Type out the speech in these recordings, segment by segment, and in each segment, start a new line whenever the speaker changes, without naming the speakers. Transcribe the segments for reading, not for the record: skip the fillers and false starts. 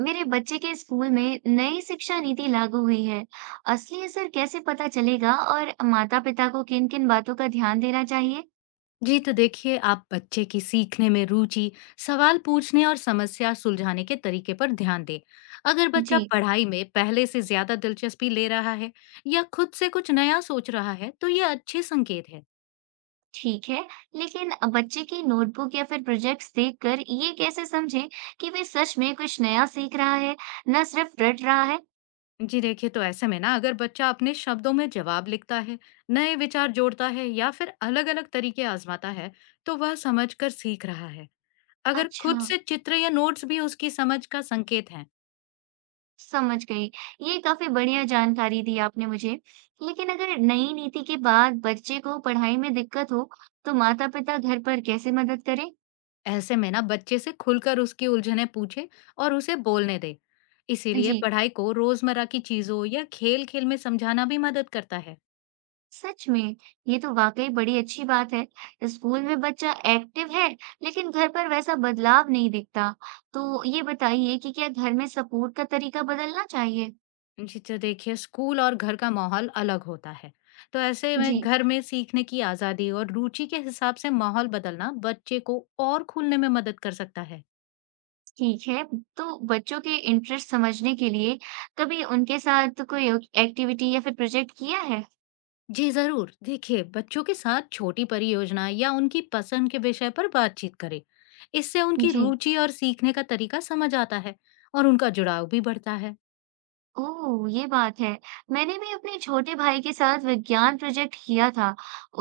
मेरे बच्चे के स्कूल में नई शिक्षा नीति लागू हुई है। असली असर कैसे पता चलेगा और माता पिता को किन किन बातों का ध्यान देना चाहिए?
जी तो देखिए, आप बच्चे की सीखने में रुचि, सवाल पूछने और समस्या सुलझाने के तरीके पर ध्यान दें। अगर बच्चा
जी।
पढ़ाई में पहले से ज्यादा दिलचस्पी ले रहा है या खुद से कुछ नया सोच रहा है, तो ये अच्छे संकेत है।
ठीक है। लेकिन बच्चे की नोटबुक या फिर प्रोजेक्ट्स देखकर ये कैसे समझें कि वे सच में कुछ नया सीख रहा है, न सिर्फ रट रहा है।
जी देखिए, तो ऐसे में ना अगर बच्चा अपने शब्दों में जवाब लिखता है, नए विचार जोड़ता है या फिर अलग-अलग तरीके आजमाता है, तो वह समझकर सीख रहा है। अगर
अच्छा,
खुद से चित्र या नोट्स भी उसकी समझ का संकेत है।
समझ गई। ये काफी बढ़िया जानकारी दी आपने मुझे। लेकिन अगर नई नीति के बाद बच्चे को पढ़ाई में दिक्कत हो, तो माता पिता घर पर कैसे मदद करें?
ऐसे में ना बच्चे से खुलकर उसकी उलझनें पूछे और उसे बोलने दे। इसीलिए
जी,
पढ़ाई को रोजमर्रा की चीजों या खेल खेल में समझाना भी मदद करता है।
सच में, ये तो वाकई बड़ी अच्छी बात है। स्कूल में बच्चा एक्टिव है, लेकिन घर पर वैसा बदलाव नहीं दिखता। तो ये बताइए कि क्या घर में सपोर्ट का तरीका बदलना चाहिए?
जिससे देखिए, स्कूल और घर का माहौल अलग होता है, तो ऐसे
जी।
में घर में सीखने की आजादी और रुचि के हिसाब से माहौल बदलना बच्चे को और खुलने में मदद कर सकता है।
ठीक है। तो बच्चों के इंटरेस्ट समझने के लिए कभी उनके साथ कोई एक्टिविटी या फिर प्रोजेक्ट किया है?
जी जरूर, देखिए बच्चों के साथ छोटी परियोजना या उनकी पसंद के विषय पर बातचीत करें। इससे उनकी
जी।
रुचि और सीखने का तरीका समझ आता है और उनका जुड़ाव भी बढ़ता है।
ओह! ये बात है। मैंने भी अपने छोटे भाई के साथ विज्ञान प्रोजेक्ट किया था।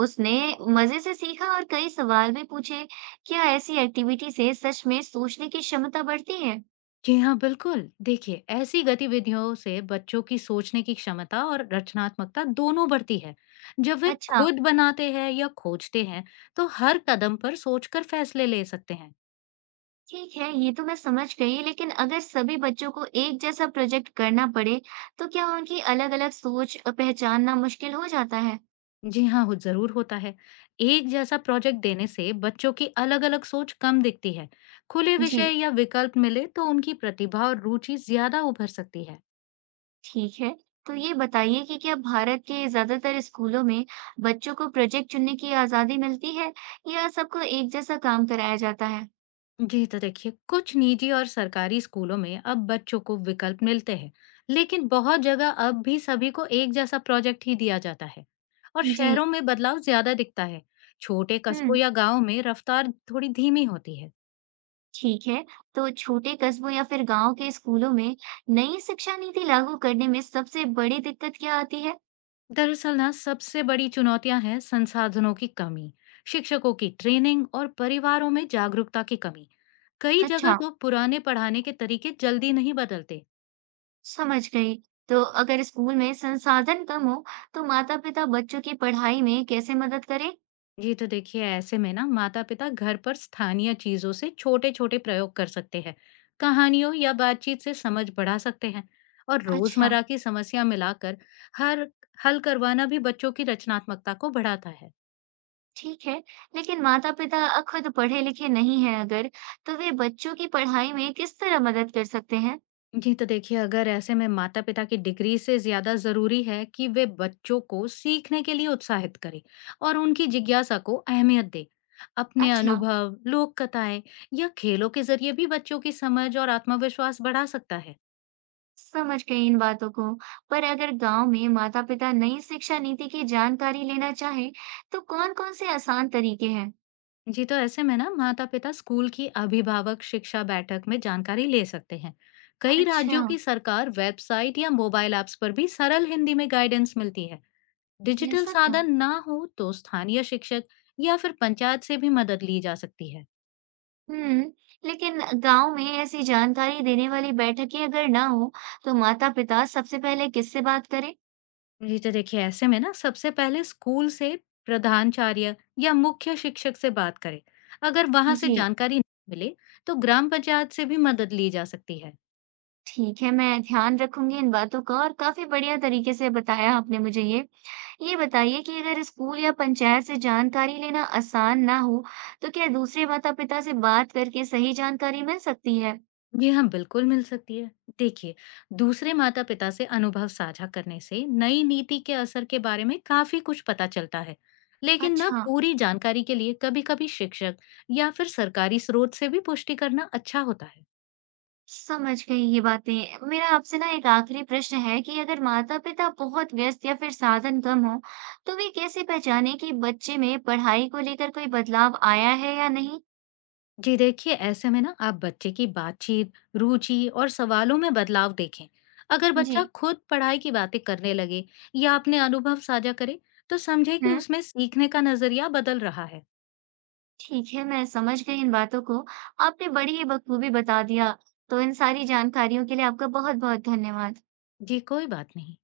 उसने मज़े से सीखा और कई सवाल भी पूछे। क्या ऐसी एक्टिविटी से सच में सोचने की क्षमता बढ़ती है?
जी हाँ, बिल्कुल, देखिए ऐसी गतिविधियों से बच्चों की सोचने की क्षमता और रचनात्मकता दोनों बढ़ती है। जब वे
अच्छा।
खुद बनाते हैं या खोजते हैं, तो हर कदम पर सोचकर फैसले ले सकते हैं।
ठीक है, ये तो मैं समझ गई, लेकिन अगर सभी बच्चों को एक जैसा प्रोजेक्ट करना पड़े, तो क्या उनकी अलग-अलग सोच पहचानना मुश्किल हो जाता है?
जी हाँ, हो ज़रूर होता है। एक जैसा प्रोजेक्ट देने से बच्चों की अलग-अलग सोच कम दिखती है। खुले
जी।
विषय या विकल्प मिले तो उनकी प्रतिभा और रुचि ज़्यादा उभर सकती है।
ठीक है। तो ये बताइए कि क्या भारत के ज़्यादातर स्कूलों में बच्चों को प्रोजेक्ट चुनने की आज़ादी मिलती है या सबको एक जैसा काम कराया जाता है?
जी तो देखिए, कुछ निजी और सरकारी स्कूलों में अब बच्चों को विकल्प मिलते हैं, लेकिन बहुत जगह अब भी सभी को एक जैसा प्रोजेक्ट ही दिया जाता है। और
जी।
शहरों में बदलाव ज़्यादा दिखता है। छोटे कस्बों
हुँ।
या गाँव में रफ्तार थोड़ी धीमी होती है।
ठीक है। तो छोटे कस्बों या फिर गाँव के स्कूलों में नई शिक्षा नीति लागू करने में सबसे बड़ी दिक्कत क्या आती है?
दरअसल ना, सबसे बड़ी चुनौतियां हैं संसाधनों की कमी, शिक्षकों की ट्रेनिंग और परिवारों में जागरूकता की कमी। कई जगह
अच्छा,
तो पुराने पढ़ाने के तरीके जल्दी नहीं बदलते।
समझ गई। तो अगर स्कूल में संसाधन कम हो, तो माता-पिता बच्चों की पढ़ाई में कैसे मदद करें?
जी तो देखिए, ऐसे में ना माता पिता घर पर स्थानीय चीजों से छोटे छोटे प्रयोग कर सकते हैं, कहानियों या बातचीत से समझ बढ़ा सकते हैं और
अच्छा।
रोजमर्रा की समस्या मिलाकर हर हल करवाना भी बच्चों की रचनात्मकता को बढ़ाता है।
ठीक है, लेकिन माता-पिता खुद पढ़े-लिखे नहीं हैं अगर, तो वे बच्चों की पढ़ाई में किस तरह मदद कर सकते हैं?
जी, तो देखिए, अगर ऐसे में माता-पिता की डिग्री से ज़्यादा ज़रूरी है कि वे बच्चों को सीखने के लिए उत्साहित करें और उनकी जिज्ञासा को अहमियत दें। अपने
अच्छा,
अनुभव, लोक कथाएं या खेलों के ज़रिए भी बच्चों की समझ और आत्मविश्वास बढ़ा सकता है।
समझ गई इन बातों को। पर अगर गांव में माता-पिता नई शिक्षा नीति की जानकारी लेना चाहे, तो कौन-कौन से आसान तरीके हैं?
जी, तो ऐसे में ना माता-पिता स्कूल की अभिभावक शिक्षा बैठक में जानकारी ले सकते हैं। कई
अच्छा।
राज्यों की सरकार वेबसाइट या मोबाइल ऐप्स पर भी सरल हिंदी में गाइडेंस मिलती है। डिजिटल
ऐसा क्या?
साधन ना हो तो स्थानीय शिक्षक या फिर पंचायत से भी मदद ली जा सकती है।
हम्म। लेकिन गांव में ऐसी जानकारी देने वाली बैठकें अगर ना हो, तो माता-पिता सबसे पहले किससे बात करें?
ये तो देखिए, ऐसे में ना सबसे पहले स्कूल से प्रधानाचार्य या मुख्य शिक्षक से बात करें। अगर वहां से
जी।
जानकारी न मिले तो ग्राम पंचायत से भी मदद ली जा सकती है।
ठीक है, मैं ध्यान रखूँगी इन बातों का और काफ़ी बढ़िया तरीके से बताया आपने मुझे ये। ये बताइए कि अगर स्कूल या पंचायत से जानकारी लेना आसान ना हो, तो क्या दूसरे माता-पिता से बात करके सही जानकारी मिल सकती है?
जी हाँ, बिल्कुल मिल सकती है। देखिए, दूसरे माता-पिता से अनुभव साझा करने से नई नीति के असर के बारे में काफ़ी कुछ पता चलता है। लेकिन ना
अच्छा,
पूरी जानकारी के लिए कभी-कभी शिक्षक या फिर सरकारी स्रोत से भी पुष्टि करना अच्छा होता है।
समझ गई ये बातें। मेरा आपसे ना एक आखिरी प्रश्न है कि अगर माता-पिता बहुत व्यस्त या फिर साधन कम हो, तो वे कैसे पहचानें कि बच्चे में पढ़ाई को लेकर कोई बदलाव आया है या नहीं?
जी देखिए, ऐसे में ना आप बच्चे की बातचीत, रुचि और सवालों में बदलाव देखें। अगर बच्चा
जी।
खुद पढ़ाई की बातें करने लगे या अपने अनुभव साझा करे, तो समझे कि
हुँ।
उसमें सीखने का नज़रिया बदल रहा है।
ठीक है, मैं समझ गई इन बातों को। आपने बड़ी ही बखूबी बता दिया। तो इन सारी जानकारियों के लिए आपका बहुत-बहुत धन्यवाद।
जी, कोई बात नहीं।